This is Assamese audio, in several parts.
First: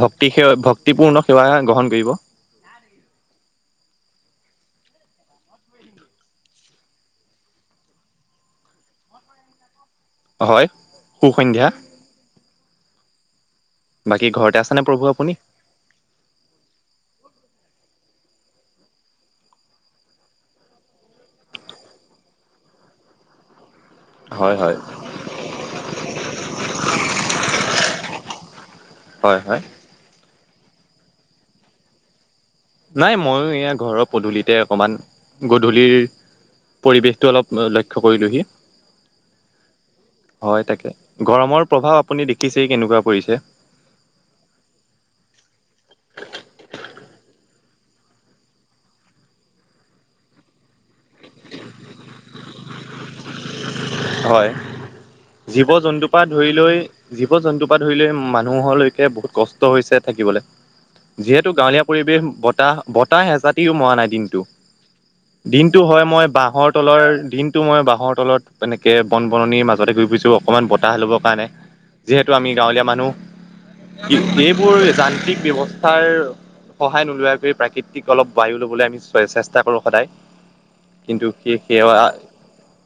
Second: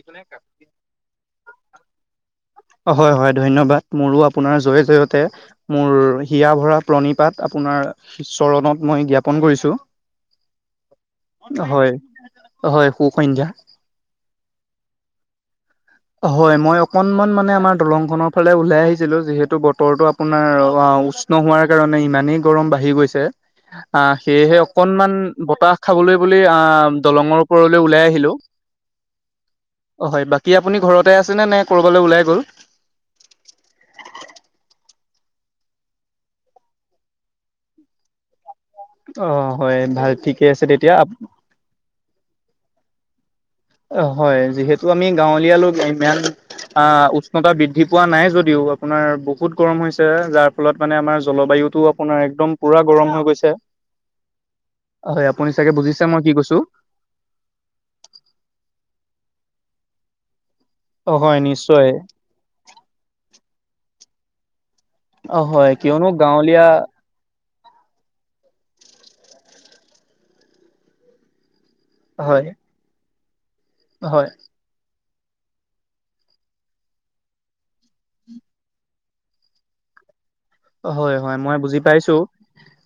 ভক্তি সে ভক্তিপূৰ্ণ সেৱা গ্ৰহণ কৰিব। হয়, হয়, ধন্যবাদ মোৰো আপোনাৰ জয় জয়তে মোৰ হিয়া ভৰা প্ৰণীপাত আপোনাৰ চৰণত মই জ্ঞাপন কৰিছো। হয়। সুসন্ধ্যা হয়, হয়, সুসন্ধা বাকী ঘৰতে আছনে প্ৰভু আপুনি হয় মই অকনমান মানে আমাৰ দলংখনৰ ফালে ওলাই আহিছিলো যিহেতু বতৰটো আপোনাৰ অ'। নোহোৱাৰ কাৰণে ইমানেই গৰম বাঢ়ি গৈছে আহ হয় সেয়েহে হয়। অকনমান বতাহ খাবলৈ বুলি দলঙৰ ওপৰলৈ ওলাই আহিলোঁ। হয়, হয়। অ', হয়, বাকী আপুনি ঘৰতে আছেনেে নে ক'বালৈ ওলাই গ'ল? নাই, ময়ো এয়া ঘৰৰ পধূলিতে অকণমান গধূলিৰ পৰিৱেশটো অলপ লক্ষ্য কৰিলোঁহি অ হয় ভাল ঠিকে আছে হয়, তাকে তেতিয়া গৰমৰ প্ৰভাৱ আপুনি দেখিছেই কেনেকুৱা পৰিছে অ', হয়, যিহেতু আমি গাঁৱলীয়া লোক ইমান অহ, উষ্ণতা বৃদ্ধি পোৱা নাই যদিও আপোনাৰ বহুত গৰম হৈছে যাৰ ফলত মানে, আমাৰ জলবায়ুতটো আপোনাৰ একদম পুৰা গৰম হৈ গৈছে হয়, হয় আপুনি চাগে জীৱ বুজিছে জন্তু মই পৰা কি ধৰি কৈছো লৈ জীৱ জন্তুৰ পৰা ধৰি লৈ মানুহলৈকে বহুত কষ্ট হৈছে থাকিবলৈ অ হয় যিহেতু, গাঁৱলীয়া নিশ্চয় পৰিৱেশ বতাহ বতাহ এছাতিও মৰা নাই দিনটো অ দিনটো হয়, কিয়নো মই গাঁৱলীয়া বাহৰ তলৰ দিন টো মই বাঁহৰ তলত এনেকে বন বননিৰ মাজতে গ পুছো অকনমান বতাহ হ ল'বৰ কাৰণে যিহেতু, হয় আমি গাঁৱলীয়া মানুহ হয় এইবোৰ যান্ত্ৰিক ব্যৱস্থাৰ সহায় নোলোৱাক, কৰি প্ৰাকৃতিক অলপ বায়ু ল'বলৈ আমি চেষ্টা কৰো সদায় হয়, কিন্তু হয়, মই সেই বুজি সেৱা পাইছো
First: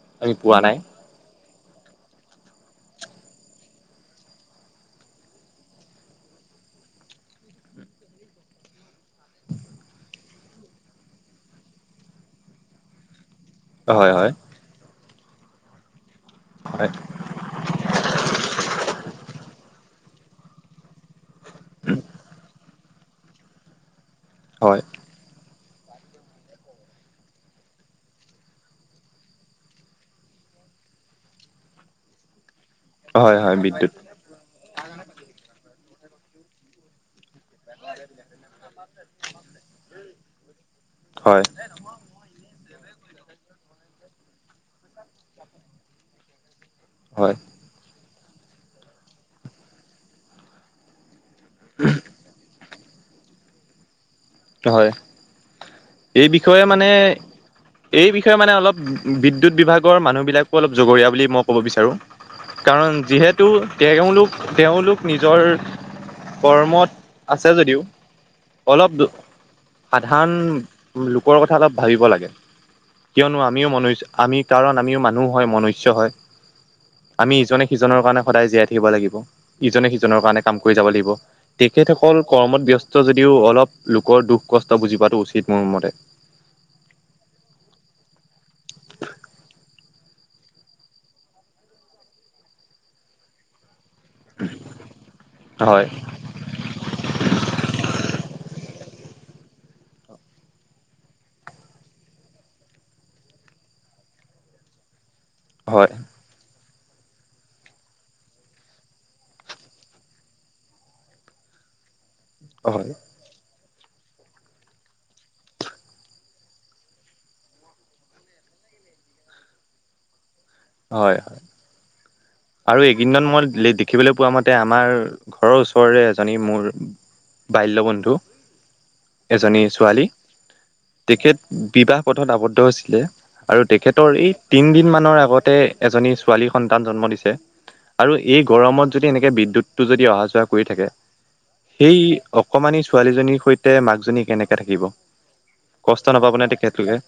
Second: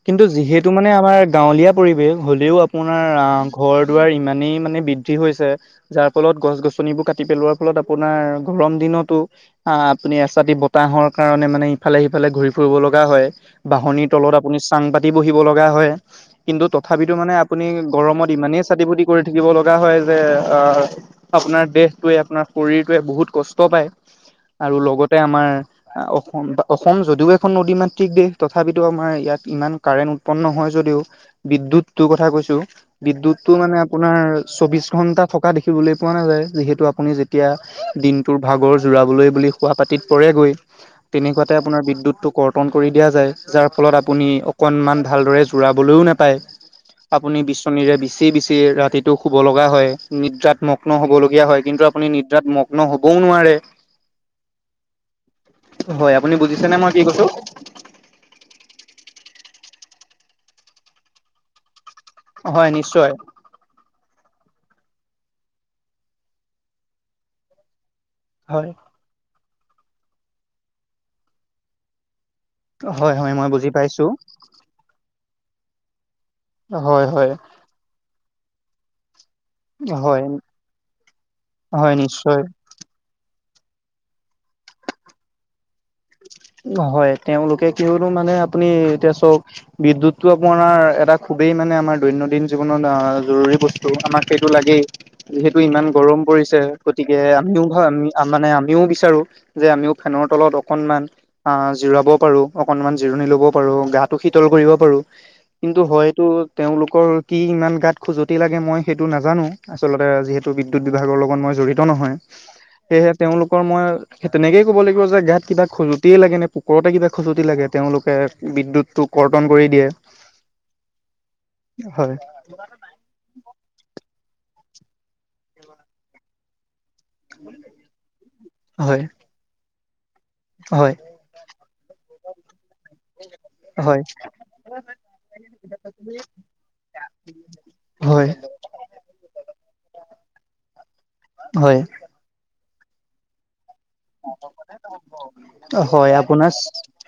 কিন্তু আমি পোৱা যিহেতু নাই মানে আমাৰ গাঁৱলীয়া পৰিৱেশ হ'লেও আপোনাৰ আহ ঘৰ দুৱাৰ ইমানেই মানে বৃদ্ধি হৈছে যাৰ ফলত গছ গছনিবোৰ কাটি পেলোৱাৰ ফলত আপোনাৰ গৰম দিনতো অহ, আপুনি এচাি বতাহৰ কাৰণে মানে ইফালে সিফালে ঘূৰি ফ ফুৰিব লগা হয়, বাহনিৰ হয় হয় তলত আপুনি চাং পাতি বহিব লগা হয় কিন্তু হয় তথাপিতো মানে আপুনি গৰমত ইমানেই চাতি ফুতি কৰি থাকিব লগা হয় যে আহ আপোনাৰ দেহটোৱে আপোনাৰ শৰীৰটোৱে বহুত কষ্ট পায় আৰু হয় লগত আমাৰ অসম, বা অসম যদিও এখন নদী মাত্ক দেশ তথাপিতো আমাৰ ইয়াত ইমান কাৰেণ্ট উৎপন্ন হয় যদিও বিদ্যুতটো কথা কৈছো হয় বিদ্ৎদ্তটো হয় মানে বিদ্যুৎ আপোনাৰ চৌবিশ ঘণ্টা থকা দেখিবলৈ পোৱা নাযায় যিহেতু আপুনি যে এতিয়া দিনটোৰ ভাগৰ জোৰাবলৈ বুলি শোৱা পাতিত পৰেগৈ হয় তেনেকুৱাতে আপাৰ বিদ্যুতটো কৰ্তন কৰি দিয়া যায়, যাৰ ফলত আপুনি অকনমান ভালদৰে জোৰাবলৈও নাপায় হয় আপুনি বিামীৰে বিচি বিচি ৰাতিটো শুব লগা হয় নিদ্ৰাত্মক মগ্ন হ'বলগীয়া হয়, কিন্তু আপুনি নিদ্ৰাত মগ্ন হবও নোৱাৰে হয়, হয় এই আপুনি বিষয়ে বুজিছেনে মানে মই কি কৈছো এই বিষয়ে মানে, অলপ বিদ্যয়ুৎ বিভাগৰ মানুহবিলাকো অলপ জগৰীয়া বুলি মই ক'ব বিচাৰো হয় কাৰণ নিশ্চয় যিহেতু, তেওঁলোক তেওঁলোক নিজৰ কৰ্মত আছে যদিও হয় অলপ সাধাৰণ, লোকৰ কথা অলপ ভাবিব লাগে হয় হয় কিয়নো মই আমিও বুজি মন পাইছো আমি কাৰণ, আমিও মানুহ হয় মনুষ্য হয় হয় হয় আমি ইজনে সিজনৰ কাৰণে সদায় জীয়াই থাকিব লাগিব ইজনে সিজনৰ হয় কাৰণে কাম কৰি যাব লাগিব, হয় তেখেতসকল নিশ্চয় কৰ্মত ব্যস্ত যদিও অলপ লোকৰ দুখ কষ্ট বুজিবাতটো উচিত, মোৰ মতে হয়, তেওঁলোকে কি হলো মানে আপুনি এতিয়া চওক বিদ্যুতটো আপোনাৰ এটা খুবেই মানে, আমাৰ দৈনন্দিন জীৱনত জৰুৰী বস্তু আমাৰ সেইটো লাগেই যিহেতু ইমান হয় গৰম গতিকে আমিও মানে, আমিও বিচাৰো যে আমিও ফেনৰ তলত অকনমান অ, জিৰাব পাৰো, অকনমান জিৰণি ল'ব পাৰো, গাটো শীতল কৰিব পাৰো কিন্তু হয় হয়তটো তেওঁলোকৰ কি ইমান গাত খুজতি লাগে মই সেইটো নাজানো, আচলতে যিহেতু বিভাগৰ লগত মই জিত হয় নহয়ে তেওঁলোকৰ মই তেনে ল কিবা খজুৱতিয়ে লাগে নে, পুকুৰতে কিবা খজুতি লাগে, তেওঁলোকে বিদুৎতটো কৰ্তন কৰি দিয়ে [inaudible] হয়, হয় হয়। আৰু এইকেইদজন মই দেখিবলৈ পোৱা মতে আমাৰ ঘৰৰ ওচৰৰে এজনী মোৰ বাল্যবন্ধু হয় এজনী ছোৱালী হয় তেখেত বিবাহ পথত আৱদ্ধ হৈছিলে আৰু হয় তেখেতৰ এই তিন দিন মানৰ আগতে এজনী ছোৱালী সন্তান জন্ম দিছে আৰু হয় এই গৰমত যদি এনেকে বিদ্যুৎটো যদি অহা যোৱা কৰি থাকে হয় সেই অকমানি ছোৱালীজনীৰ সৈতে মাকজনী কেনেকে থাকিব হয় কষ্ট নাপাবনে আপোনাৰ তেখেতলোকে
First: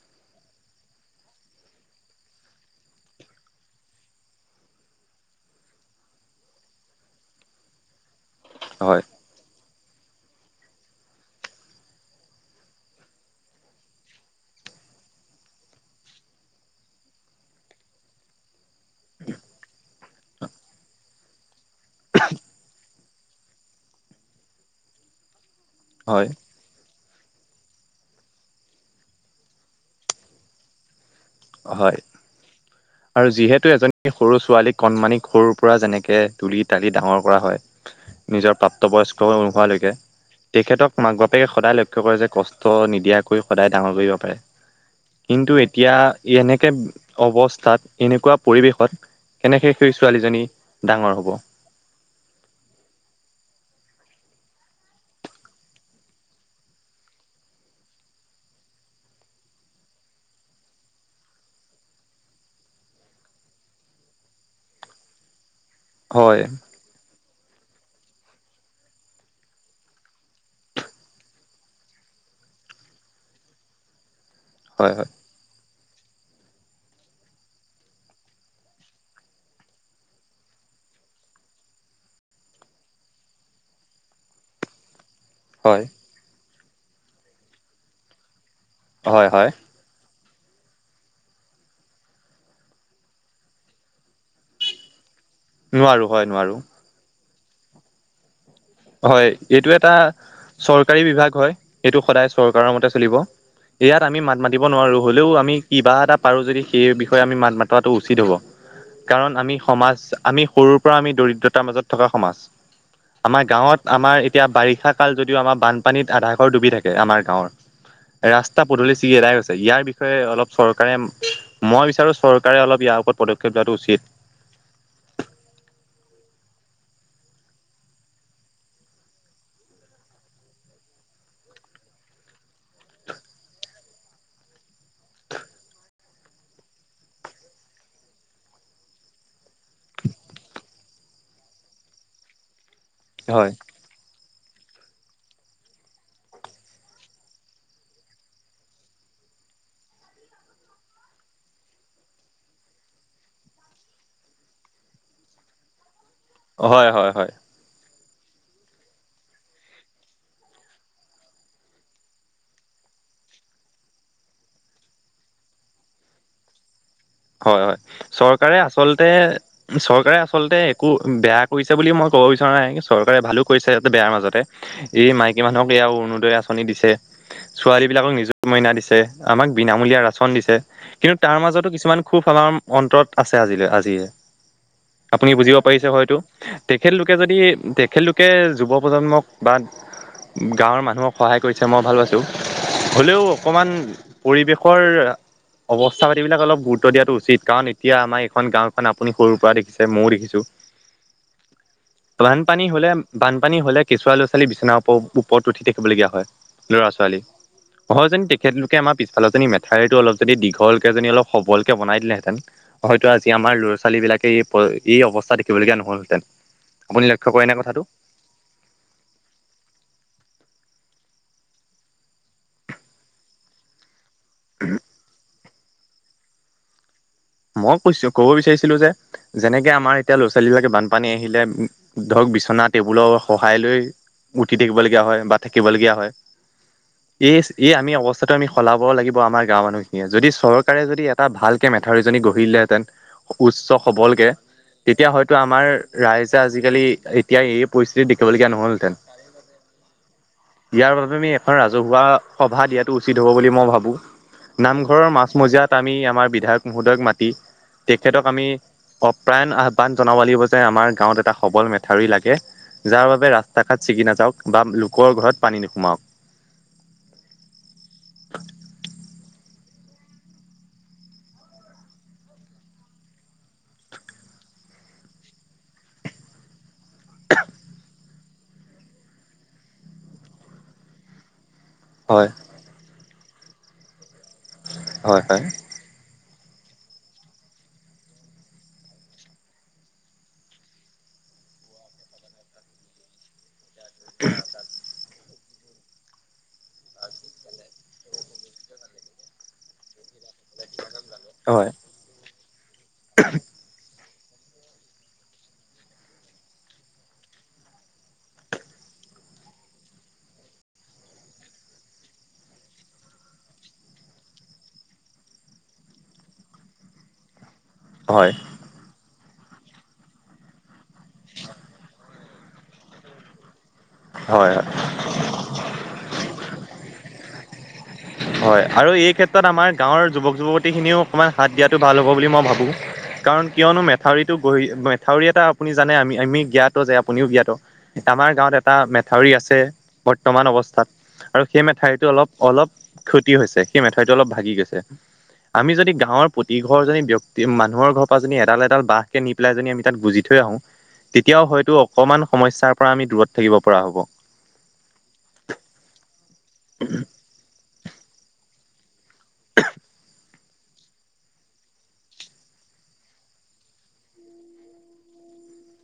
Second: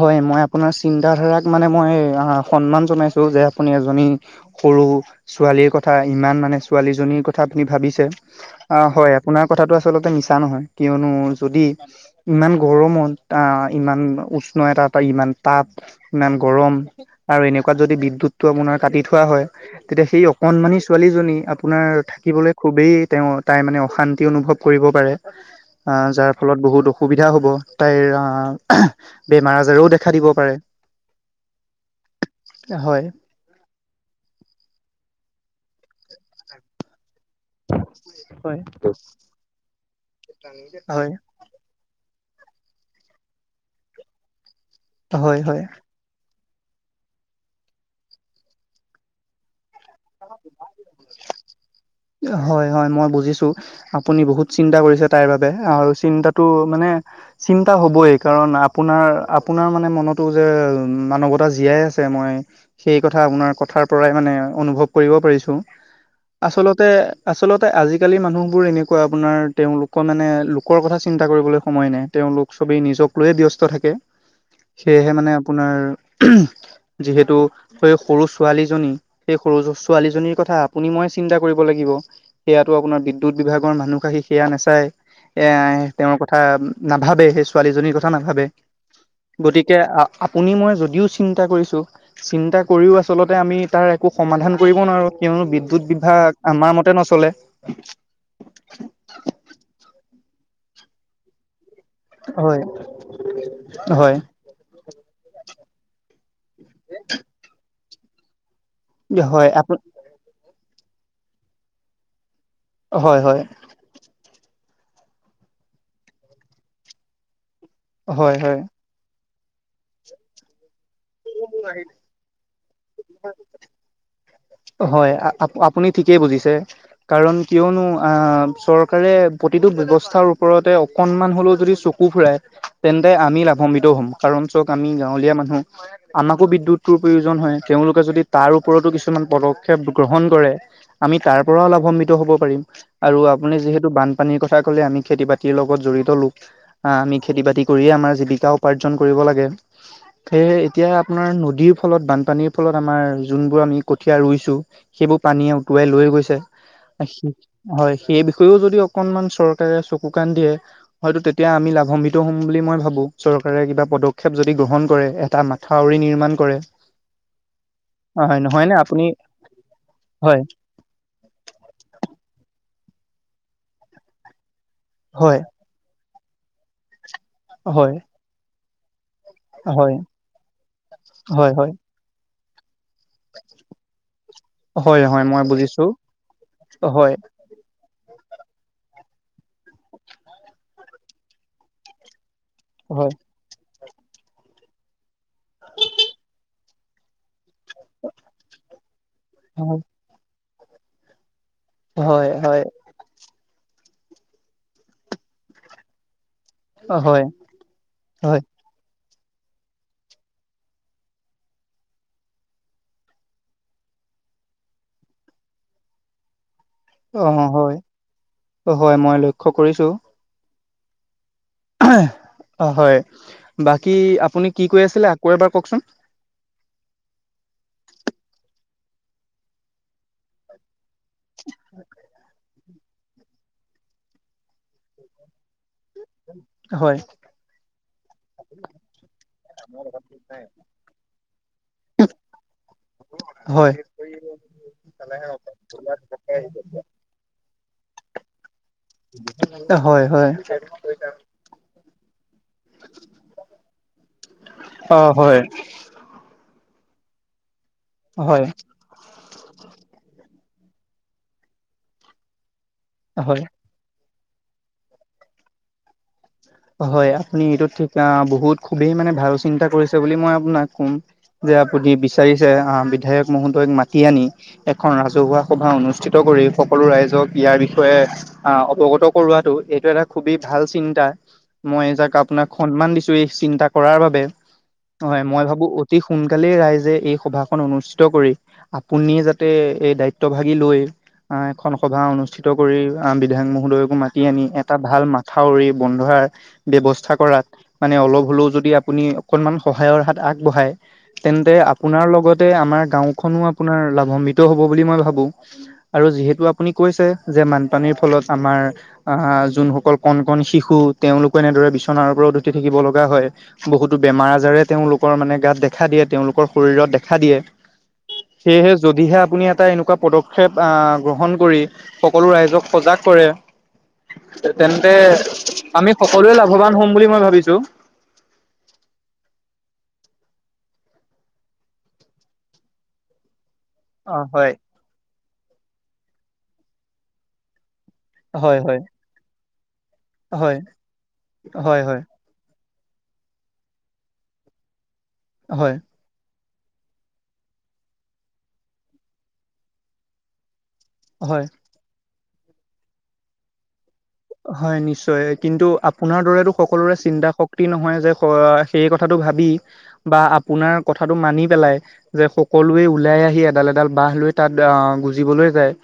হয় মই আপোনাৰ চিন্ত ধাৰাক মানে মই সন্মান জনাইছো যে আপুনি এজনী সৰু ছোৱালীৰ কথা ইমান মানে ছোৱালীজনীৰ কথা আপুনি ভাবিছে অ', হয় আপোনাৰ কথাটো আচলতে মিছা নহয় কিয়নো যদি ইমান গৰমত আহ ইমান উষ্ণ এতাৰ ইমান তাপ ইমান গৰম আৰু এনেকুৱা যদি বিদ্যুৎটো আপোনাৰ কাটি থোৱা হয় তেতিয়া সেই অকণমানি ছোৱালীজনী আপোনাৰ থাকিবলৈ খুবেই তেওঁ তাই মানে অশান্তি অনুভৱ কৰিব পাৰে আহ হয়, যাৰ ফলত বহুত অসুবিধা হ'ব তাইৰ বেমাৰ আজাৰও দেখা দিব পাৰে হয় হয় আৰু যিহেতু এজনি সৰু ছোৱালীক কণমানিক সৰুৰ পৰা যেনেকে তুলি তালি ডাঙৰ কৰা হয়। নিজৰ হয় প্ৰাপ্তবয়স্ক নোহোৱালৈকে তেখেতক হয় মাক বাপ পেকে সদায় লক্ষ্য কৰে যে কষ্ট নিদিয়াকৈ সদায় ডাঙৰ কৰিব পাৰে হয় কিন্তু হয় এতিয়া ই এনেকে অৱস্থাত এনেকুৱা পৰিৱেশত কেনেকৈ সেই ছোৱালীজনী ডাঙৰ হ'ব। হয় হয় মই বুজিছো। আপুনি বহুত চিন্তা কৰিছে তাইৰ বাবে আৰু চিন্তাটো মানে চিন্তা হ'বই কাৰণ আপোনাৰ আপোনাৰ মানে মনতো যে মানৱতা জীয়াই আছে মই সেই কথা আপোনাৰ কথাৰ পৰাই মানে অনুভৱ কৰিব পাৰিছো হয় আচলত তে আচলতে আজিকালি মানুহবোৰ এনেকুৱা আপোনাৰ তেওঁলোকৰ মানে লোকৰ কথা চিন্তা কৰিবলৈ সময় নাই। তেওঁলোক সবেই নিজক লৈয়ে ব্যস্ত থাকে হয় হয় সেয়েহে মানে আপোনাৰ যিহেতু স সৰু ছোৱালীজনী সেই সৰু ছোৱালীজনীৰ কথা আপুনি মই চিন্তা কৰিব লাগিব। সেয়াতটো আপোনাৰ বিদ্যুৎ বিভাগৰ মানুহ আহি সেয়া নাচায় এ হয় তেওঁৰ কথা নাভাবে সেই ছোৱালীজনীৰ কথা নাভাবে হয় হয় গতিকে আ আপুনি মই যদিও চিন্তা কৰিছোঁ চিন্তা কৰিও আচলতে আমি তাৰ একো সমাধান কৰিব নোৱাৰো কিয়নো বিদ্যুৎ নোৱাৰো হয় বিভাগ নোৱাৰো আমাৰ মতে নচলে হয় এইটো এটা চৰকাৰী বিভাগ হয়। সেইটো সদায় হয় চৰকাৰৰ মতে চলিব ইয়াত হয় আমি মাত মাতিব নোৱাৰোঁ হ'লেও আমি কিবা এটা পাৰোঁ যদি সেই বিষয়ে আমি মাত মাতাটো উচিত হ'ব কাৰণ হয় আমি আপু সমাজ আমি সৰুৰ পৰা আমি দৰিদ্ৰতাৰ মাজত থকা সমাজ। হয় হয়। আমাৰ গাঁৱত আমাৰ এতিয়া বাৰিষা কাল যদিও আমাৰ বানপানীত আধা ঘৰ ডুবি থাকে আমাৰ গাঁৱৰ হয় হয়। ৰাস্তা পদলি ছিগি এদাই গৈছে ইয়াৰ বিষয়ে অলপ চৰকাৰে মই বিচাৰো চৰকাৰে অলপ ইয়াৰ ওপৰত পদক্ষেপ লোৱাটো উচিত হয় আপুনি ঠিকেই বুজিছে। কাৰণ কিয়নো আ চৰকাৰে প্ৰতিটো ব্যৱস্থা ওপৰতে অকনমান হলেও যদি চকু কু ফুৰাই তেন্তে আমি লাভাম্বিটো হ'ম কাৰণ চক আমি গাঁৱলীয়া মানুহ আমাকো বিদ্যুৎৰ প্ৰয়োজন হয় তেওঁলোকে যদি তাৰ ওপৰতো কিছুমান পদক্ষেপ গ্ৰহণ কৰে আমি তাৰ পৰাও লাভাম্বিত হ'ব পাৰিম আৰু হয়। আপুনি যিহেত বানপানীৰ কথা ক'লে আমি খেতি বাতিৰ লগত জড়িত লোক আ আমি খেতি বাতি কৰিয়ে আমাৰ জীৱিকা উপাৰ্জন কৰিব লাগে সেয়ে এতিয়া আপোনাৰ নদীৰ ফলত বানপানীৰ ফলত আমাৰ যোনবোৰ আমি কঠীয়া ৰুইছো সেইবোৰ পানীয়ে উটুৱাই লৈ গৈছে। হয় হয় হয় হয় সেই বিষয়েও যদি অকনমান চৰকাৰে চকু কাণ দিয়ে। হয়তো তেতিয়া আমি লাভাম্বিত হম বুলি মই ভাবো চৰকাৰে কিবা পদক্ষেপ যদি গ্ৰহণ কৰে এটা মান থাউৰ নিৰ্মাণ কৰে। হয়, হয়, হয় চৰকাৰে নহয় নে আপুনি আচলতে, চৰকাৰে হয় আচলতে একো বেয়া কৰিছে বুলি মই ক'ব বিচৰা নাই। চৰকাৰে ভালো কৰিছে। ইতে বোৰ মাজতে এই হয় মাইকী মানুহক সয়াও অৰুণোদয় আঁচনি দিছে। হয় ছোৱালীবিলাকক নিযুত মইনা দিছে। আমাক হয় বিনামূলীয়া ৰাচন দিছে কিন্তু তাৰ হয় মাজতো হয় কিছুমান সুফালৰ অন্তত আছে আজিলৈ আজিয়ে। হয় হয় আপুনি মই বুজিব বুজিছো পাৰিছে হয়তো তেখেতলোকে হয় যদি তেখেতক কে যুৱ প্ৰজন্মক বা গাঁৱৰ মানুহক সহায় কৰিছে মই ভাল পাইছোঁ। হয় হ'লেও অকমান পৰিৱেশৰ অৱস্থা পাতিবিলাক অলপ বু গুৰুত্ব দিয়াটো উচিত কাৰণ এতিয়া আমাৰ এইখন গাঁওখন আপুনি সৰুৰ পৰা হয় দেখিছে ময়ো দেখিছোঁ। হয় হয় হয় বানপানী হলে বানপানী হ'লে কেঁচুৱা লৈ পেলাই বিচনাৰ ওপৰত উঠি থাকিবলগীয়া হয়। ল'ৰা, ছোৱালী অহ যে তেখেত কে আমাৰ পিছালৰজনী মেঠাৰিটো অলপ যদি দীঘল কেজনী অল সবলকে বন দিলেহেঁতেন। হয়তো আজি আমাৰ ল'ৰা, ছোৱালী বিলাকে এই এই অৱস্থা দেখিবলগীয়া নহল হহেতেন। অ, হয়, অ, হয় মই লৈখো কৰিছো। অ, হয় বাকী আপুনি কি কৈ আছিলে আকৌ এবাৰ কওকচোন? মই কৈছো ক'ব বিচাৰিছিলো যেনেকে আমাৰ এতিয়া ল'ৰা চোৱালী বিলাকে বান পানী আহিলে ধৰক বিচনাত টেবুলৰ সহায় লৈ উঠি থাকিবলগীয়া হয় বা থাকিবলগীয়া হয়। হয়। এই এই আমি অৱস্থাতটো আমি সলাব লাগিব আমাৰ গাঁওৰ মানুহখিনিয়ে যদি চৰকাৰে যদি এটা ভাল কে ম আঠউীজনী গঢ়িলেহেতেন উচ্চ হয় সৱলকে তেতিয়া হয়তো আমাৰ ৰাইজে আজিকালি এতিয়া এই পৰিস্থিতি দেখিবলগীয়া নহ'ল। হয়। হয়, হয়। ইয়াৰ বাবে আমি এখন ৰাজহুৱা সভা দিয়াটো উচিত হ'ব বুলি মই ভাবোঁ। অ নামঘৰৰ হয় মাছমজিয়াত আমি আমাৰ বিধায়ক মহোদয়ক মাতি তেখেতক হয় আমি অপ্ৰায়ণ আহ্বান জনাব লাগিব যে আমাৰ গাঁৱত এটা সবল মেথাউৰি লাগে যাৰ বাবে হয় ৰাস্তা শাষাত ছিকি নাওক বা লোকৰ ঘৰত পানী নোসোমাও হয় আপুনি এইটোত ঠিক বহুত খুবেই মানে ভাল চিন্তা কৰিছে বুলি মই আপোনাক কম। যে আপুনি বিচাৰিছে আহ, বিধায়ক মহোদয়ক মাতি আনি এখন ৰাজহুৱা সভা অনুষ্ঠিত কৰি সকলো ৰাইজক ইয়াৰ বিষয়ে আহ অৱগত কৰোৱাতটো এইটো এটা খুবেই ভাল চিন্তা। মই যাক হয় আপোনাক সন্মান দিছো এই চিন্তা কৰাৰ বাবে হয় মই ভাবো অতি সোনকালেই ৰাইজে এই সভাখন অনুষ্ঠিত কৰি আপুনিয় যাতে এই দায়িত্ব ভাগি লৈ আহ, এখন সভা অনুষ্ঠিত কৰি আহ, বিধায়ক মহোদয় মাতি আনি এটা ভাল মাথাউৰি বন্ধোৱাৰ ব্যৱস্থা কৰাত মানে অলপ হ'লেও যদি আপুনি অকনমান সহায়ৰ হাত আগবঢ়ায়। তেন্তে হয় আপোনাৰ লগতে আমাৰ গাওখনো আপোনাৰ লাভান্বিত হ'ব বুলি মই ভাবো। আৰু যিহেতু আপুনি কৈছে যে বানপানীৰ ফলত আমাৰ আহ, যোনসকল কণ, কণ শিশু তেওঁলোকো এনেদৰে বিচনাৰ ওপৰত উতি থাকিব লগা হয়। বহুতো বেমাৰ আজাৰে তেওঁলোকৰ মানে গাত দেখা দিয়ে তেওঁলোকৰ শৰীৰত দেখা দিয়ে। হয়। সেয়েহে যদিহে আপুনি এটা এনেকুৱা পদক্ষেপ গ্ৰহণ কৰি সকলো ৰাইজক সজাগ কৰে। হয় তেন্তে আমি সকলোৱে লাভৱান হম বুলি মই ভাবিছোঁ। হয়, আৰু এই ক্ষেত্ৰত আমাৰ গাঁৱৰ যুৱক-যুৱতীখিনিও অকণমান হাত দিয়াটো ভাল হ'ব বুলি মই ভাবোঁ। কাৰণ কিয়নো অ মেথাউৰিতটো হয় গঢ়ি মেথাউৰি এটা আপুনি জানে আমি আমি জ্ঞাত যে, আপুনিও জ্ঞাত। আমাৰ গাঁৱত হয় এটা হয় মেথাউৰি আছে। বৰ্তমান হয় অৱস্থাত আৰু সেই হয় হয় মেথাউৰিটো অলপ অলপ ক্ষতি হৈছে। সেই মেথাউৰিটো অলপ ভাগি গৈছে। হয় আমি যদি গাঁৱৰ প্ৰতি ঘৰ যদি ব্যক্তি মানুহৰ ঘৰ পৰা যদি এডাল এডাল বাহঁকে নি পেলাই যদি আমি তাত গুজি থৈ আহোঁ, হয়। তেতিয়াও হয়তো অকণমান সমস্যাৰ পৰা আমি দূৰত থাকিব পৰা হ'ব। হয় নিশ্চয়। কিন্তু আপোনাৰ দৰেতটো সকলোৰে চিন্তা শক্তি নহয় যে [unintelligible] সেই কথাটো ভাবি বা আপোনাৰ কথাটো মানি পেলাই যে সকলোৱে ওলাই আহি এডাল-এডাল বাঁহ লৈ তাত আহ গুজিবলৈ যায়।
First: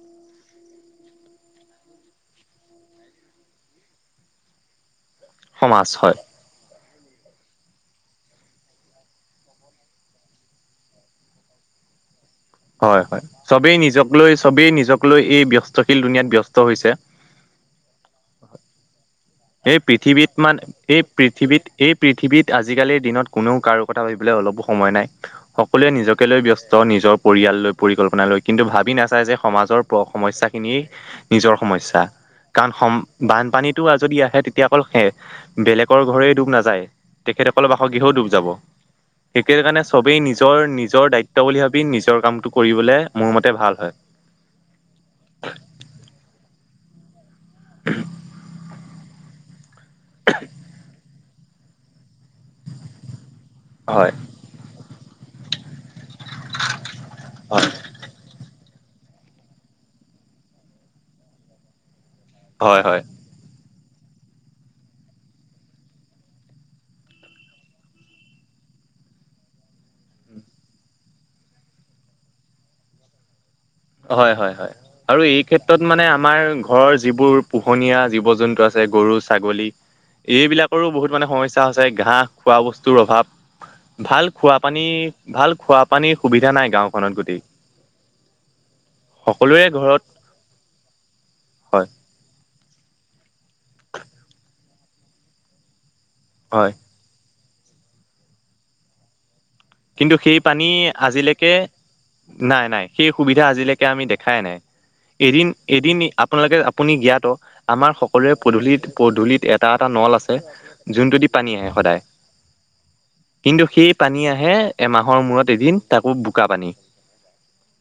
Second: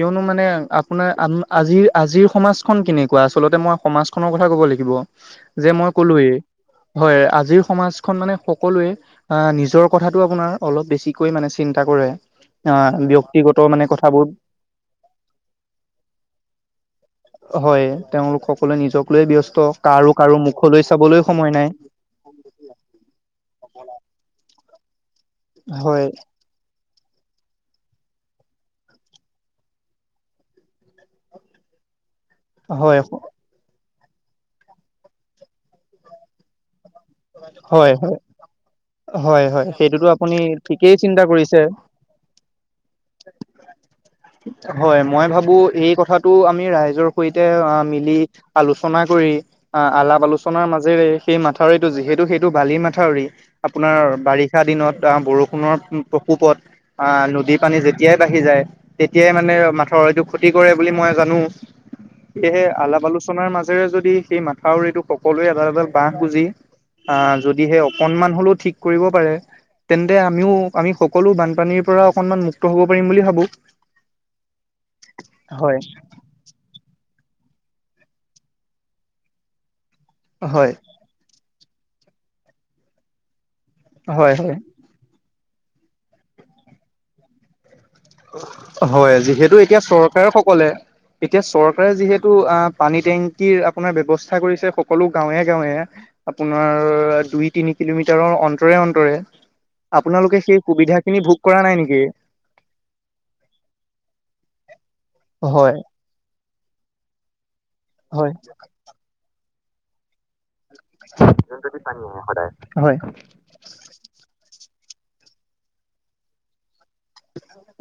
কিয়নো মানে আপোনাৰ আ আজিৰ আজিৰ সমাজ খন কেনেকুৱা, আচলতে মই সমাজখনৰ কথা ক'ব লাগিব যে সমাজ মই হয়। কলোৱেই। হয়, আজিৰ সমাজখন মানে সকলোৱে এ' নিজৰ কথাতটো আপোনাৰ অলপ বেছিকৈ মানে চিন্তা কৰে। আহ হয় হয় ব্যক্তিগত চবেই মানে নিজক কথাবোৰ লৈ, চবেই নিজক লৈ, এই ব্যস্তশীল দুুনিয়াত ব্যস্ত হৈছে। হয় তেওঁলোক সকলোৱে নিজক লৈ ব্যস্ত, এই পৃথিৱীত কাৰো-কাৰো মান মুখলৈ এই চাবলৈ সময় পৃথিৱীত নাই। এই পৃথিৱীত আজিকালিৰ দিনত কোননেও কাৰো কথা ভাবিবলৈ অলপো সময় নাই। সকলোৱে হয় নিজকে লৈ ব্যস্ত নিজ পৰিয়াল লৈ, পৰিকল্পনা লৈ কিন্তু ভাবি নাচায় যে, সমাজৰ প সমস্যাখিনি নিজৰ সমস্যা। কাৰণ সম হয় বানপানীটো যদি আহে তেতিয়া অকল সে বেলেগৰ ঘৰে ডুব নাযায়। তেখেতসকলৰ হয় বাসগৃহও হয় ডুব যাব। হয় [unintelligible] হয় কাৰণে সেইটোতো চবেই আপুনি ঠিকেই নিজৰ-নিজৰ চিন্তা দায়িত্ব কৰিছে বুলি ভাবি নিজৰ কামটো কৰিবলৈ মোৰ মতে, ভাল হয়। হয়। মই ভাবো, এই কথাটো আমি ৰাইজৰ সৈতে অ' মিলি আলোচনা কৰি, আলাপ আলোচনাৰ মাজেৰে সেই মাথাউৰি যিহেতু, সেইটো বালি মাথাউৰি আপোনাৰ হয় বাৰিষা দিনত আহ বৰষুণৰ প্ৰকোপত অ' নদীৰ হয় পানী যে তেতিয়াই বাঢ়ি যায়। তেতিয়াই মানে, মাথৰটো ক্ষতি কৰে বুলি মই জানো। সেয়েহে হয় হয় আলাপ আলোচনাৰ মাজেৰে যদি, সেই মাথাউৰিটো সকলোৱে এডাল-এডাল বাঁহ হ গুজি আহ যদি সেই অকণমান হ'লেও ঠিক কৰিব পাৰে। তেন্তে আমিও, আমি সকলো বানপানীৰ পৰা অকনমান মুক্ত হ'ব পাৰিম বুলি ভাবোঁ। হয় হয় হয় আৰু এই ক্ষেত্ৰত মানে আমাৰ ঘৰৰ যিবোৰ পোহনীয়া জীৱ-জন্তু আছে গৰু-ছাগলী হয় এইবিলাকৰো বহুত মানে সমস্যা হৈছে। ঘাঁহ খোৱা বস্তুৰ অভাৱ ভাল হয় হয় খোৱা পানী ভাল খোৱা পানীৰ সুবিধা নাই। গাঁওখনত গোটেই হয়। যিহেতু সকলোৰে এতিয়া ঘৰত চৰকাৰ সকলে এতিয়া হয় চৰকাৰে যিহেতু অ' পানী টেংকিৰ আপোনাৰ ব্যয়ৱস্থা কৰিছে। সকলো গাঁৱে-গাঁৱে, হয় আপোনাৰ দুই-তিনি কিলোমিটাৰৰ অন্তৰে অন্তৰে, কিন্তু আপোনালোকে সেই পানী সুবিধা খিনি ভোগ আজিলৈকে কৰা নাই নেকি? নাই নাই সেই সুবিধা আজিলৈকে আমি দেখাই নাই। এদিন হয় এদিন আপোনালোকে আপুনি জ্ঞাত। আমাৰ সকলোৰে হয় পদূলিত পদূলিত এটা এটা নল আছে। যোনটোদি পানী আহে সদায়। হয় কিন্তু সেই পানী আহে, এমাহৰ মূৰত এদিন তাকো বোকা পানী।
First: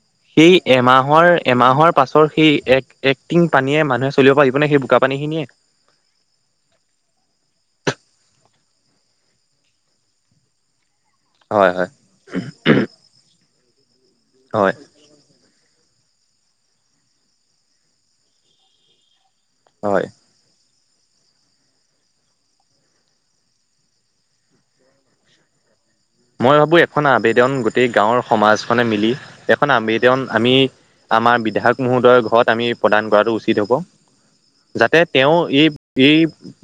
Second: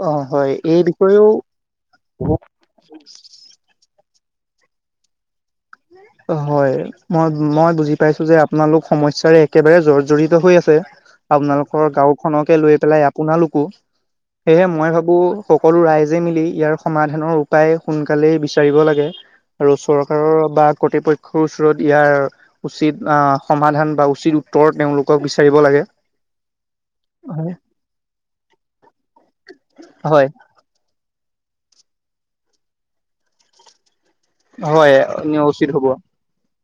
অ হয় সেই এই বিষয়েও এমাহৰ এমাহৰ পাছৰ সেই এক এক্টিং পানীয়ে মানুহে চলিব পাৰিবনে সেই বোকা পীখিনিয়ে? হয়। মই মই বুজি পাইছোঁ যে, আপোনালোক সমস্যৰে একেবাৰে জৰ্জৰিত হৈ আছে। হয় আপোনালোকৰ হয় গাওঁখনকে লৈ পেলাই আপোনালোকো সেয়হে হয় মই ভাবোঁ বোৰ সকলো ৰাইজে মিলি ইয়াৰ সমাধানৰ উপায় সোনকালেই বিচাৰিব লাগে। আৰু হয় চৰকাৰৰ বা কৰ্তৃপক্ষৰ ওচৰত ইয়াৰ উচিত আ, সমাধান বা উচিত উত্তৰ তেওঁলোকক বিচাৰিব লাগে। মই ভাবোঁ এখন আবেদন হয় গোটেই গাঁৱৰ সমাজখনে মিলি এখন আবেদন হয় আমি আমাৰ বিধায়ক মহোদয়ৰ ঘৰত আমি প্ৰদান কৰাটো উচিত হ'ব। হয় যাতে তেওঁ এই উচিত হ'ব এই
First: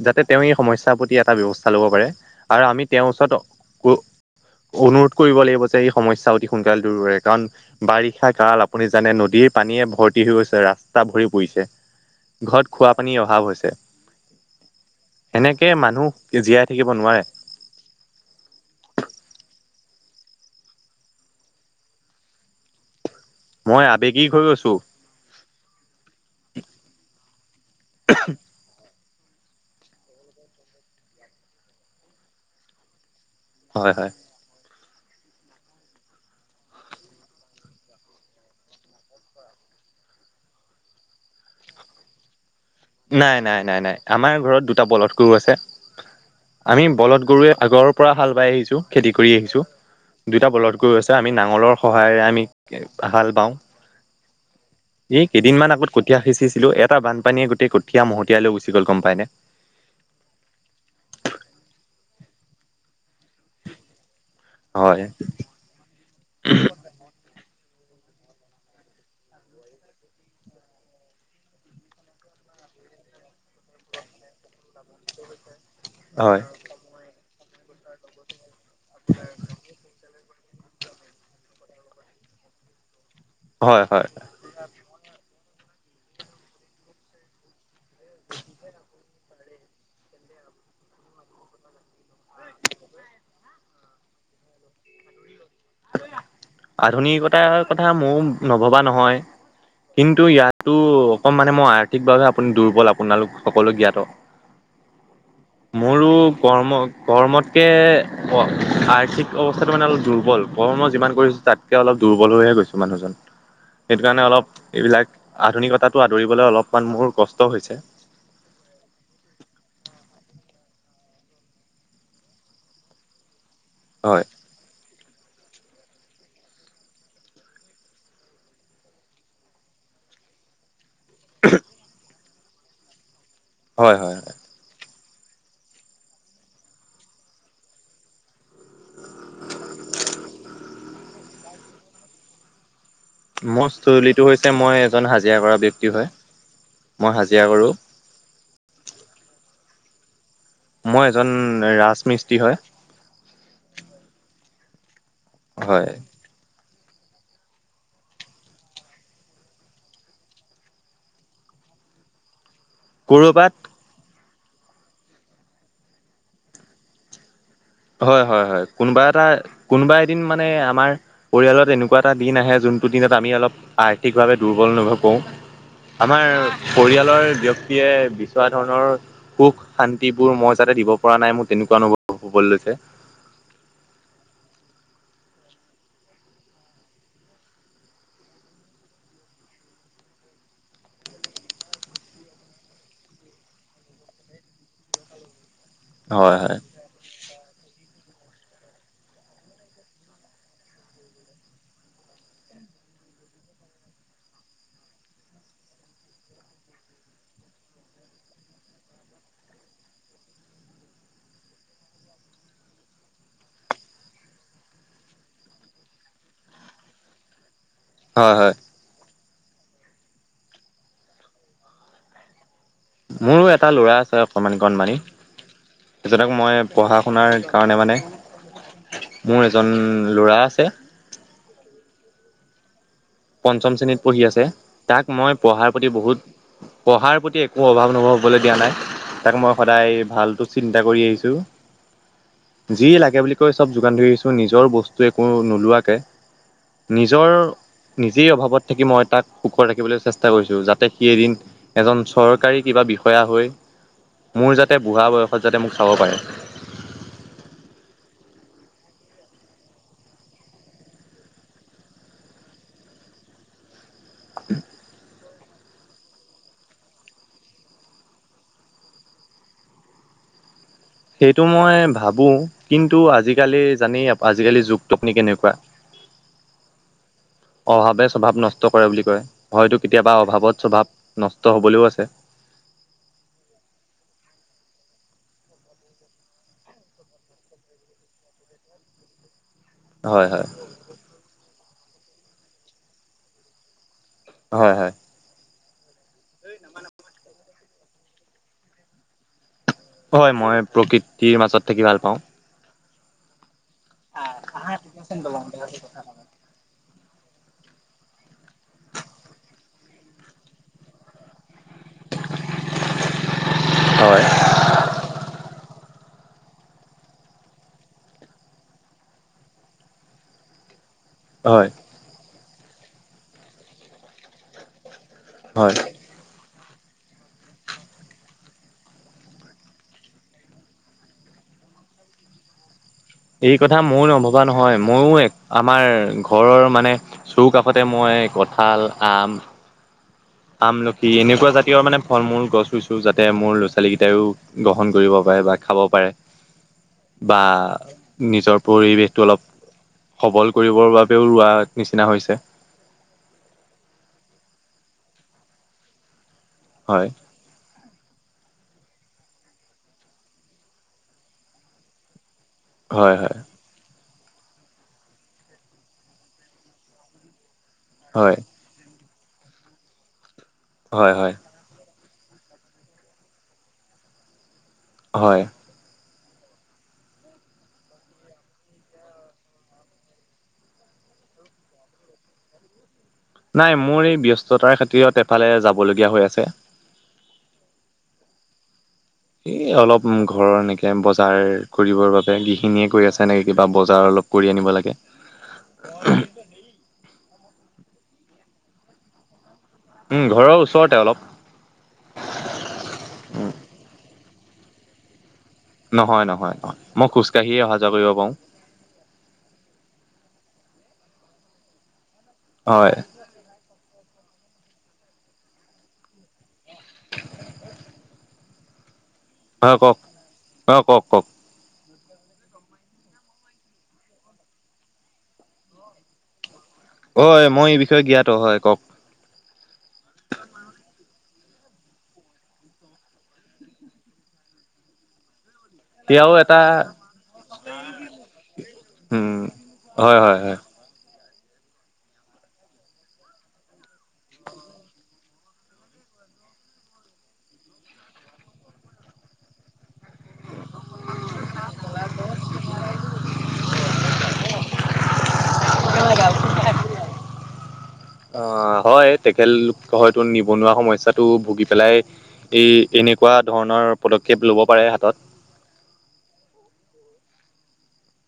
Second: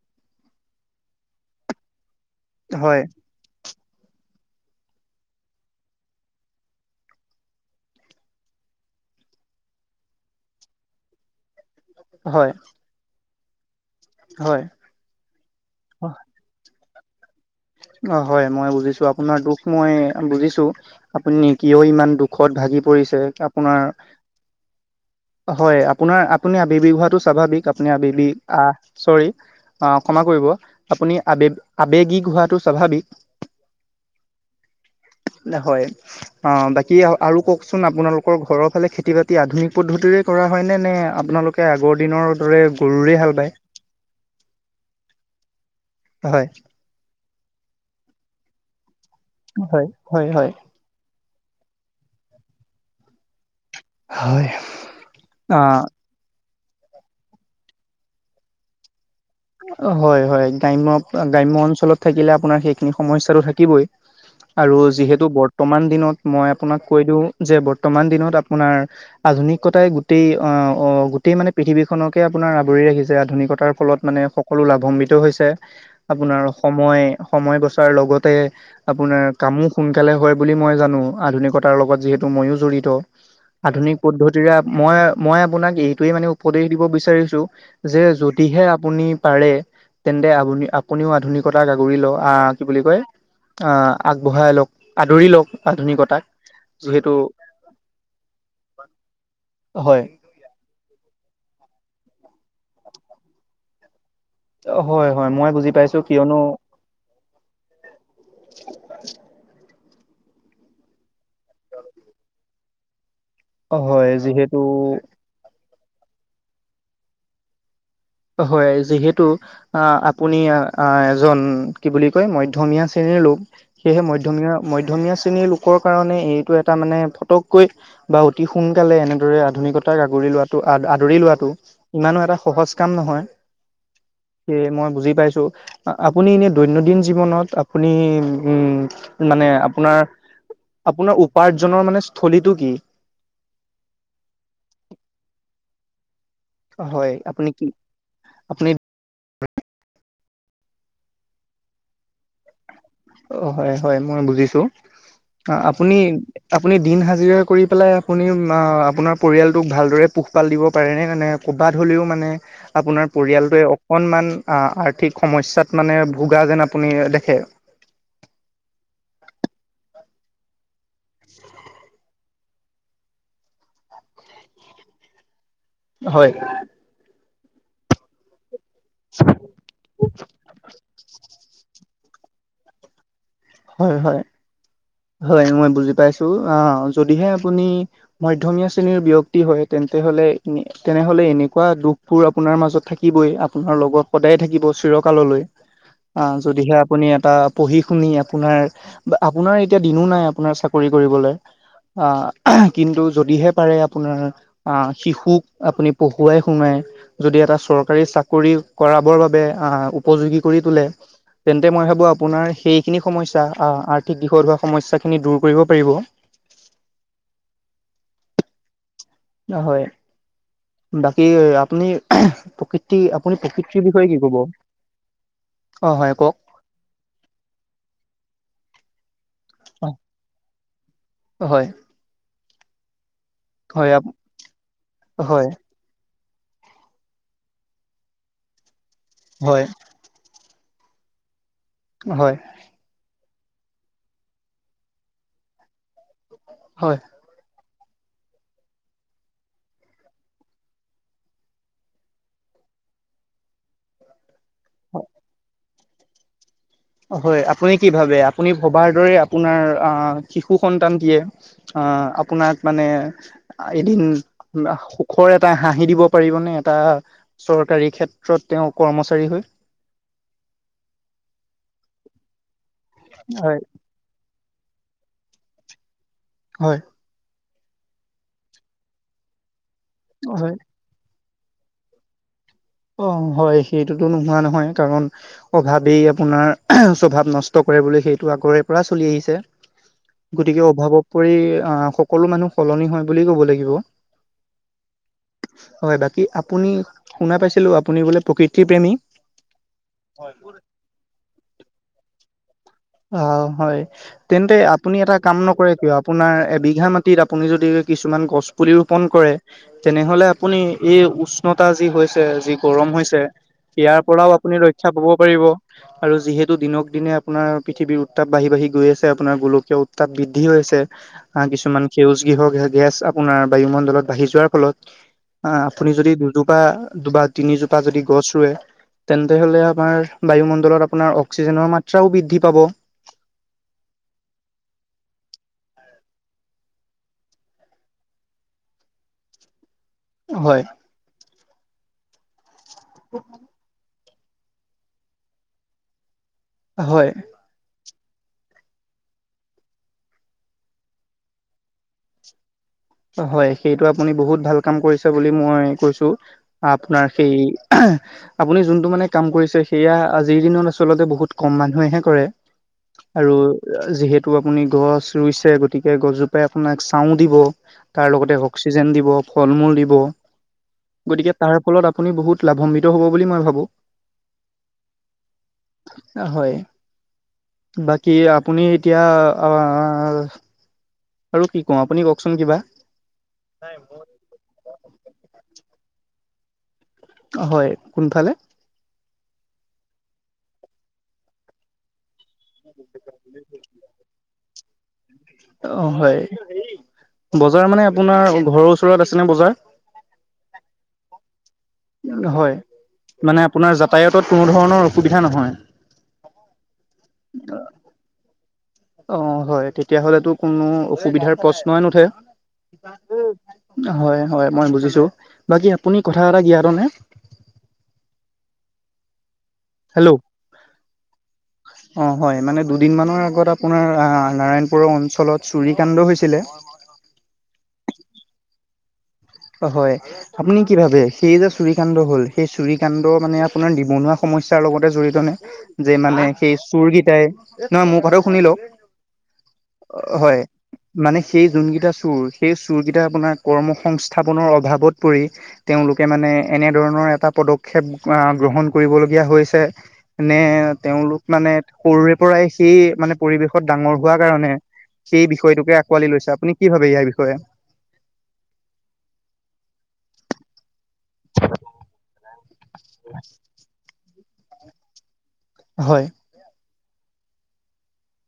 যাতে তেওঁ এই সমস্যাৰ প্ৰতি এটা ব্যৱস্থা ল'ব পাৰে আৰু আমি হয় তেওঁৰ ওচৰত অনুৰোধ কৰিব লাগিব যে এই সমস্যা অতি সোনকালে দূৰ কৰেৰে কাৰণ বাৰিষা কাল আপুনি জানে নদীৰ পানীয়ে ভৰ্তি হৈ গৈছে, ৰাস্তা ভৰি পৰিছে। হয় ঘৰত খোৱাপানীৰ অভাৱ হৈছে। হয়। এনেকৈ মানুহ জীয়াই থাকিব নোৱাৰে। অ' হয় মই বুজিছোঁ। আপোনাৰ দুখ মই বুজিছোঁ। আপুনি কিয় ইমান দুখত ভাগি পৰিছে। আপোনাৰ মই আবেগিক হৈ গৈছোঁ। হয় আপোনাৰ আপুনি আববিক হোৱাটো স্বাভাৱিক, আপুনি আবেবিক আ, চৰি। আ, ক্ষমা কৰিব। আপুনি আবেগ আবেগিক হোৱাটো স্বাভাৱিক। হয় হয়। নহয়। অ' বাকী আৰু কওকচোন আপোনালোকৰ ঘৰৰফালে খেতি বাতি আধুনিক পদ্ধতিৰে কৰা হয় নে নে আপোনালোক তে আগৰ দিনৰ দৰে গৰুৰে হাল নাই বায় নাই নাই নাই, আমাৰ ঘৰত দুটা বলধ গৰু আছে, হয় আমি বলধ গৰুৰে আগৰ পৰা হাল বাই আহিছোঁ, খেতি কৰি আহিছোঁ, হয় হয় দুইটা হয় বলত গৰু আছে, আমি নাঙলৰ সহায়ৰে আমি হাল বাওঁ। হয় এই কেইদিনমান আগত অ কঠীয়া সিঁচিছিলোঁ, এটা বানপানীয়ে গোট গোটেই কঠীয়া মহতিয়ালৈ গুচি গ'ল গ'ম পাইনে? হয় হয়, গ্ৰাম্য গ্ৰাম্য অঞ্চলত থাকিলে আপোনাৰ সেইখিনি সমস্যাটো থাকিবই। আৰু হয় যিহেতু বৰ বৰ্তমান দিনত মই আপোনাক কৈ দিওঁ যে বৰ্তমান দিনত আপোনাৰ আধুনিকতাই গোটেই আ, অ' গোটেই মানে পৃথিৱীখনকে আপোনাৰ আৱৰি ৰাখিছে আধুনিকতাৰ ফলত মানে সকলো লাভান্বিত হৈছে, আপোনাৰ হয় সময় সময় বচাৰ লগতে আপোনাৰ কামো সোনকালে হয় বুলি মই জানো, আধুনিকতাৰ লগত যিহেতু ময়ো জড়িত। হয় আধুনিক হয় পদ্ধতিৰে মই মই আপোনাক এইটোৱে মানে উপদেশ দিব বিচাৰিছোঁ যে যদিহে আপুনি পাৰে তেন্তে আ-আপুনিও আধুনিকতাক আগুৰি ল' আ, কি বুলি কয় আ, আগবঢ়াই লওক, আদৰি লওক আধুনিকতাক। যিহেতু আধুনিকতাৰ কথা ময়ো নভবা নহয় হয় কিন্তু ইয়াত টো অকণ মানে মই আৰ্থিকভাৱে আপুনি দুৰ্বল আপোনালোক সকলো জ্ঞাত। অ' হয় হয় মই বুজি পাইছোঁ মোৰো কিয়নো কৰ্ম কৰ্মতকে অ' আৰ্থিক অৱস্থাটো মানে অলপ দুৰ্বল। কৰ্ম যিমান কৰি তাতকৈ অলপ দুৰ্বল হৈহে গৈছোঁ মানুহজন, সেইটো হয় কাৰণে অলপ যিহেতু এইবিলাক আধুনিকতাটো আদৰিবলৈ অলপমান মোৰ কষ্ট হৈছে। হয় যিহেতু আ, আপুনি এজন কি বুলি কয় মৈধ্যমিয়া শ্ৰেণীৰ লোক। সেয়েহে হয় মধ্যমীয়া মধ্যমীয়া শ্ৰেণীৰ লোকৰ কাৰণে এইটো এটা মানে ফটককৈ বা অতি সোনকালে এনেদৰে আধুনিকতাক আগুৰি লোৱাটো ধৰি লোৱাটো ইমানো এটা সহজ কাম নহয়। হয় হয় হয়। সেয়ে মই বুজি পাইছোঁ। আপুনি এনে দৈনন্দিন জীৱনত আপুনি উম, মানে আপোনাৰ আপোনাৰ উপাৰ্জনৰ মানে স্থলীটো কি? মোৰ স্থলীটো হৈছে মই এজন হাজিৰা কৰা ব্যক্তি হয়। হয়, মই হাজিৰা আপুনি কি কৰো আপনি। মই এজন ৰাজমিস্ত্ৰী হয়। অ, হয় হয় মই বুজিছো অ, হয়। আপুনি। আপুনি দিন হাজিৰা কৰি পেলাই আপুনি আপোনাৰ পৰিয়ালটোক ভালদৰে পোহপাল দিব পাৰে নে মানে। ক'ৰবাত হ'লেও মানে। আপোনাৰ কৰবাত পৰিয়ালটোৱে অকণমান আৰ্থিক সমস্যাত মানে ভোগা যেন আপুনি দেখে। হয় হয় হয় কোনোবা এটা কোনোবা এদিন মানে আমাৰ। পৰিয়ালত এনেকুৱা এটা দিন আহে যোনটো দিনত আমি অলপ আৰ্থিকভাৱে দুৰ্বল অনুভৱ কৰো। আমাৰ হয় পৰিয়ালৰ ব্য্ক্তিয়ে বিশ। থা, ধৰণৰ সুখ শান্তিবোৰ মই যাতে দিব পৰা নাই মোৰ তেনেকুৱা অনুভৱ হ'বলৈ লৈছো। [unintelligible] হয় হয় হয় মই বুজি পাইছো আহ যদিহে আপুনি। মধ্যমীয়া শ্ৰেণীৰ ব্য্য়ক্তি হয় তেন্তে হলে তেনে হ'লে এনেকুৱা দুখ। ক, ফোৰ আপোনাৰ মাজত থাকিবই আপোনাৰ লগত সদায় থাকিব চিৰকাললৈ। অ, হয় হয় যদিহে আপুনি এটা পঢ়ি শুনি। আপোনাৰ বা আপোনাৰ এতিয়া দিনো নাই আপোনাৰ চাকৰি কৰিবলৈ। অ, কিন্তু যদিহে পাৰে আপোনাৰ। অ, শিশুক আপুনি পঢ়ুৱাই শুনাই। যদি এটা চৰকাৰী চাকৰি কৰাবৰ বাবে আহ উপযোগী কৰি তোলে। তেন্তে মই ভাবো আপোনাৰ সেইখিনি সমস্যা আৰ্থিক দিশত হোৱা সমস্যা খিনি দূৰ কৰিব পাৰিব। হয় হয়। হয় বাকী আপনি প্ৰকৃত। মোৰো এটা ল'ৰা আছে অকণমান কণমানী অ হয় সেইজনক কওক মই। পঢ়া শুনাৰ কাৰণে মানে মোৰ এজন ল'ৰা আছে। হয়। পঞ্চম হয় শ্ৰেণীত পঢ়ি আছে তাক মই হয় পঢ়াৰ। বহুত পঢ়াৰ প্ৰতি একো অভাৱ অনুভৱ হবলে দিয়া নাই তাক মই হয় সদায় ভালটো। চিন্তা কৰি আহিছোঁৱেই। হয়। যি লাগে বুলি কৈ চ'ব যোগান ধৰি আহিছো নিজৰ বস্তু একো নোলোৱাকে। হয় নিজৰ নিজেই অভাৱত থাকি মই তাক সুখত ৰাখিবলৈ চেষ্টা কৰিছো যাতে সি এদিন। এজন চৰকাৰী কিবা বিষয়া হৈ মোৰ যাতে বুঢ়া বয়সত যাতে মোক চাব পাৰে। হয়, আপুনি কি ভাবে আপুনি ভবাৰ দৰে আপোনাৰ আহ শিশু সন্তানটিয়ে। আহ, আপোনাক মানে এদিন সুখৰ এটা হাঁহি দিব পাৰিবনে এটা চৰকাৰী ক্ষেত্ৰত তেওঁ কৰ্মচাৰী হৈ। সেইটো মই ভাবোঁ কিন্তু হয় আজিকালি জানি আজিকালি যুগটো কেনেকুৱা। হয়। অভাৱে স্বভাৱ নষ্ট কৰে বুলি কয় হয়তো কেতিয়াবা হয় অভাৱত স্বভাৱে। নষ্ট হ'বলৈও আছে। অ, হয় সেইটোতো নোহোৱা নহয় কাৰণ। অভাৱেই আপোনাৰ স্বভাৱ নষ্ট কৰে বুলি সেইটো আগৰে পৰা চলি আহিছে। হয় হয় গতিকে অভাৱত পৰি আহ সকলো মানুহ সলনি হয় বুলি ক'ব লাগিব। হয় হয়। হয় বাকী আপুনি শুনা পাইছিলো আপুনি বোলে প্ৰকৃতি প্ৰেমী। হয় মই প্ৰকৃতিৰ মাজত থাকি ভাল পাওঁ। অ, হয় তেন্তে আপুনি এটা কাম নকৰে কিয় আপোনাৰ এবিঘামান। আপুনি যদি কিছুমান গছপুলি ৰোপন কৰে তেনেহলে আপুনি এই উচ্ছ। উষ্ণতা যি হৈছে যি গৰম হৈছে ইয়াৰ হয় পৰাও আপুনি ৰক্ষা। পাব পাৰিব আৰু যিহেতু দিনক দিনে আপোনাৰ। পৃথিৱীৰ উত্তাপ বাঢ়ি বাঢ়ি গৈ আছে আপোনাৰ গোলকীয় উত্তাপ বৃদ্ধি হৈ আছে আহ, হয় কিছুমান। সেউজ গৃহ গেছ আপোনাৰ বায়ুমণ্ডলত বাঢ়ি যোৱাৰ ফলত, আহ হয় আপুনি যদি দুজোপা দুবা তিনিজোপা যদি গছ ৰুৱে তেন্তে হ'লে আমাৰ বায়ুমণ্ডলত আপোনাৰ অক্সিজেনৰ মাত্ৰাও বৃদ্ধি পাব। এই কথা মইও নভবা নহয়। ময়ো এক আমাৰ ঘৰৰ মানে চৌ কাষতে মই কঁঠাল, আম [inaudible] আমলখী এনেকুৱা জাতীয় মানে ফল মুল গছ ৰুইছো যাতে মোৰ ল'ৰা-ছোৱালীকেইটাও গ্ৰহণ কৰিব পাৰে বা খাব পাৰে। হয়। বা নিজৰ পৰিৱেশটো অলপ সবল কৰিবৰ বাবেও ৰোৱাৰ নিচিনা হৈছে। হয় সেইটো আপুনি বহুত ভাল কাম কৰিছে বুলি মই কৈছো। আপোনাৰ হয় সেই আপুনি যোনটো মানে কাম কৰিছে সেয়া আজিৰ দিনত আচলতে বহুত কম মানুহেহে কৰে। হয় আৰু হয় যিহেতু আপুনি গছ ৰুইছে গতিকে গছজোপাই আপোনাক চাও দিব। তাৰ লগতে হয় অক্সিজেন দিব, ফল মূল দিব, হয় হয় গতিকে তাৰ ফলত আপুনি বহুত লাভম্বিত হ'ব বুলি মই ভাবোঁ। হয়। হয় বাকী আপুনি এতিয়া অ আৰু কি কওঁ? আপুনি কওকচোন কিবা। নাই মোৰ এই ব্যস্ততাৰ খাতিৰত এফালে যাবলগীয়া হৈ আছে। হয় কোনফালে? এই অলপ ঘৰৰ এনেকে বজাৰ কৰিবৰ বাবে গিহিনিয়ে কৈ আছে নেকি কিবা বজাৰ অলপ কৰি আনিব লাগে। অ হয় বজাৰ মানে আপোনাৰ ঘৰৰ ওচৰত আছেনে বজাৰ? উ ঘৰৰ ওচৰতে অলপ। হয় মানে আপোনাৰ যাতায়াতত কোনো ধৰণৰ অসুবিধা নহয়? নহয় নহয় অ মই খোজকাঢ়িয়ে অহা যোৱা কৰিব পাৰোঁ। অ হয় তেতিয়াহ'লেতো কোনো অসুবিধাৰ প্ৰশ্নই নুঠে। হয় হয় হয় মই বুজিছো। বাকী আপুনি কথা এটা জ্ঞাত নে? অঁ কওক অঁ কওক কওক। [inaudible] অঁ হয় মানে দুদিনমানৰ আগত আপোনাৰ নাৰায়ণপুৰৰ অঞ্চলত চুৰিকাণ্ড হৈছিলে। অ মই এই বিষয়ে জ্ঞাতো হয় কওক। হয় আপুনি কি ভাবে? সেই যে চুৰিকাণ্ড হ'ল, সেই চুৰিকাানণ্ড মানে আপোনাৰ নিবনুৱা সমস্যাৰ লগতে জড়িত নে? যে মানে সেয়াও সেই এটা চোৰকেইটাই নহয় মোৰ কথাও শুনি লওক উম হয়। মানে সেই যোনকেইটা চোৰ সেই চোৰ কেইটা আপোনাৰ কৰ্ম সংস্থাপনৰ অভাৱত পৰি তেওঁলোকে মানে এনেধৰণৰ এটা পদক্ষেপ গ্ৰহণ কৰিবলগীয়া হৈছে। নে তেওঁলোক মানে সৰুৰে পৰাই সেই মানে পৰিৱেশত ডাঙৰ হোৱা কাৰণে সেই বিষয়টোকে আঁকোৱালি লৈছে। আপুনি কি ভাবে ইয়াৰ বিষয়ে? অ হয় তেখেতেলোক হয়তো নিবনুৱা সমস্যাটো ভুগি পেলাই এই এনেকুৱা ধৰণৰ পদক্ষেপ ল'ব পাৰে হাতত। হয়।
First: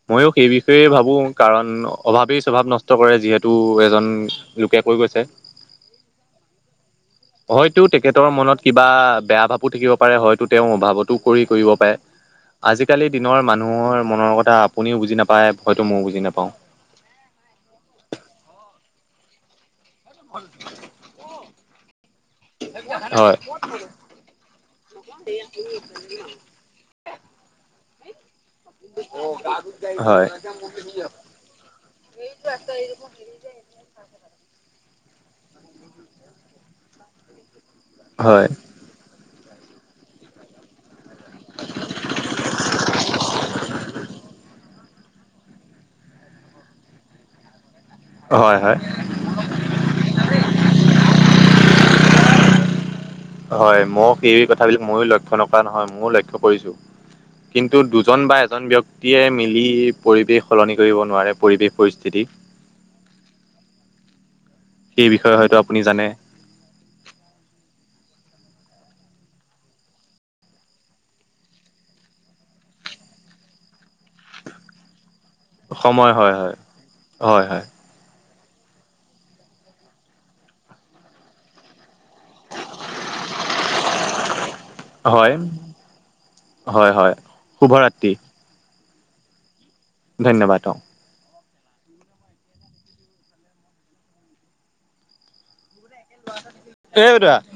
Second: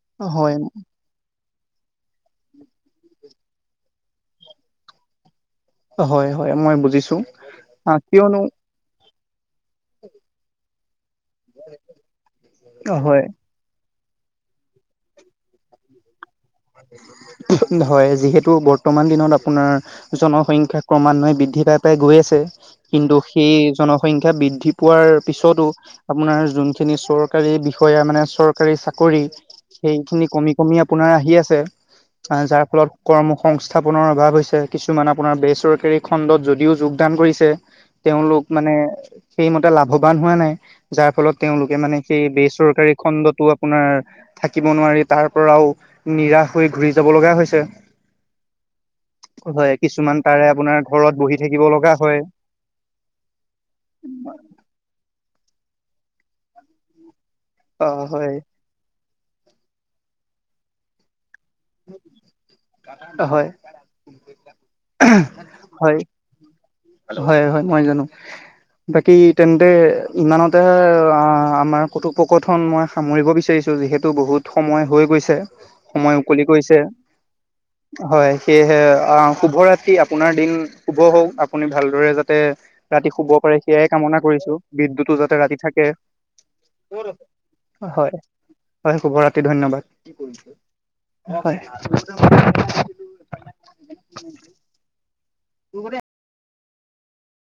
ময়ো সেই হয় বিষয়ে ভাবো কাৰণ অভাৱেই স্বভাৱ নষ্ট কৰে যিহেতু এজন লোকে কৈ গৈছে। হয় হয় মই বুজিছোঁ। হয়তো তেখেতৰ মনত কিবা বেয়া ভাৱো থাকিব পাৰে, হয়তো তেওঁৰ অভাৱত তো কৰি কৰিব পাৰে। আজি কালি হয় দিনৰ মানু্হ মানুহৰ মনৰ কথা আপুনিও বুজি নাপায়, হয়তো ময়ো বুজি নাপাওঁ। হয় যিহেতু বৰ্তমান দিনত আপোনাৰ জনসংখ্যা ক্ৰমান্বয়ে বৃদ্ধি পাই পাই গৈ আছে কিন্তু হয় সেই জনসংখ্যা বৃদ্ধি পোৱাৰ পিছতো আপোনাৰ যোনখিনি চৰ চকাৰী বিষয়া মানে, চৰকাৰী চাকৰি হয় সেইখিনি কমি কমি আপোনাৰ আহি আছে যাৰ ফলত কৰ্ম সংস্থাপনৰ অভাৱ হৈছে, কিছুমান আপোনাৰ বেচৰকাৰী খণ্ডত যদিও যোগদান কৰিছে হয় তেওঁলোক মানে, সেইমতে লাভৱান হোৱা নাই যাৰ ফলত তেওঁলোকে মানে, সেই বেচৰকাৰী খণ্ডতো আপোনাৰ থাকিব নোৱাৰি তাৰ পৰাও নিৰাশ হৈ ঘূৰি যাব লগা হৈছে হয়, হয় হয়, কিছুমান তাৰে আপোনাৰ ঘৰত বহি থাকিব লগা হয় হয়, মোক এই কথাবিলাক ময়ো লক্ষ্য নকৰা নহয় ময়ো লক্ষ্য কৰিছো কিন্তু অ দুজন হয় বা এজন ব্যক্তি গটয়াই মিলি পৰিৱেশ সলনি কৰিব নোৱাৰে পৰিৱেশ পৰিস্থিতি হয়, সেই বিষয়ে হয়তো আপুনি হয় জানে হয়, হয়, মই জানো বাকী তেন্তে ইমানতে আমাৰ কতুপকথন মই সামৰিব বিচাৰিছো, যিহেতু বহুত সময় হৈ গৈছে সময় হয় উকলি হয় কৰিছে হয় হয়, সেয়েহে অ', শুভ ৰাতি আপোনাৰ দিন শুভ হওক আপুনি ভালদৰে যাতে ৰাতি শুব পাৰে, সেয়াই কামনা কৰিছো, হয় বিদ্যুতো যাতে হয় ৰাতি থাকে হয়, হয়, শুভ ৰাতি হয় হয়, শুভ ৰাতি ধন্যবাদ ধন্যবাদ অ হয়, - [unintelligible] [unintelligible]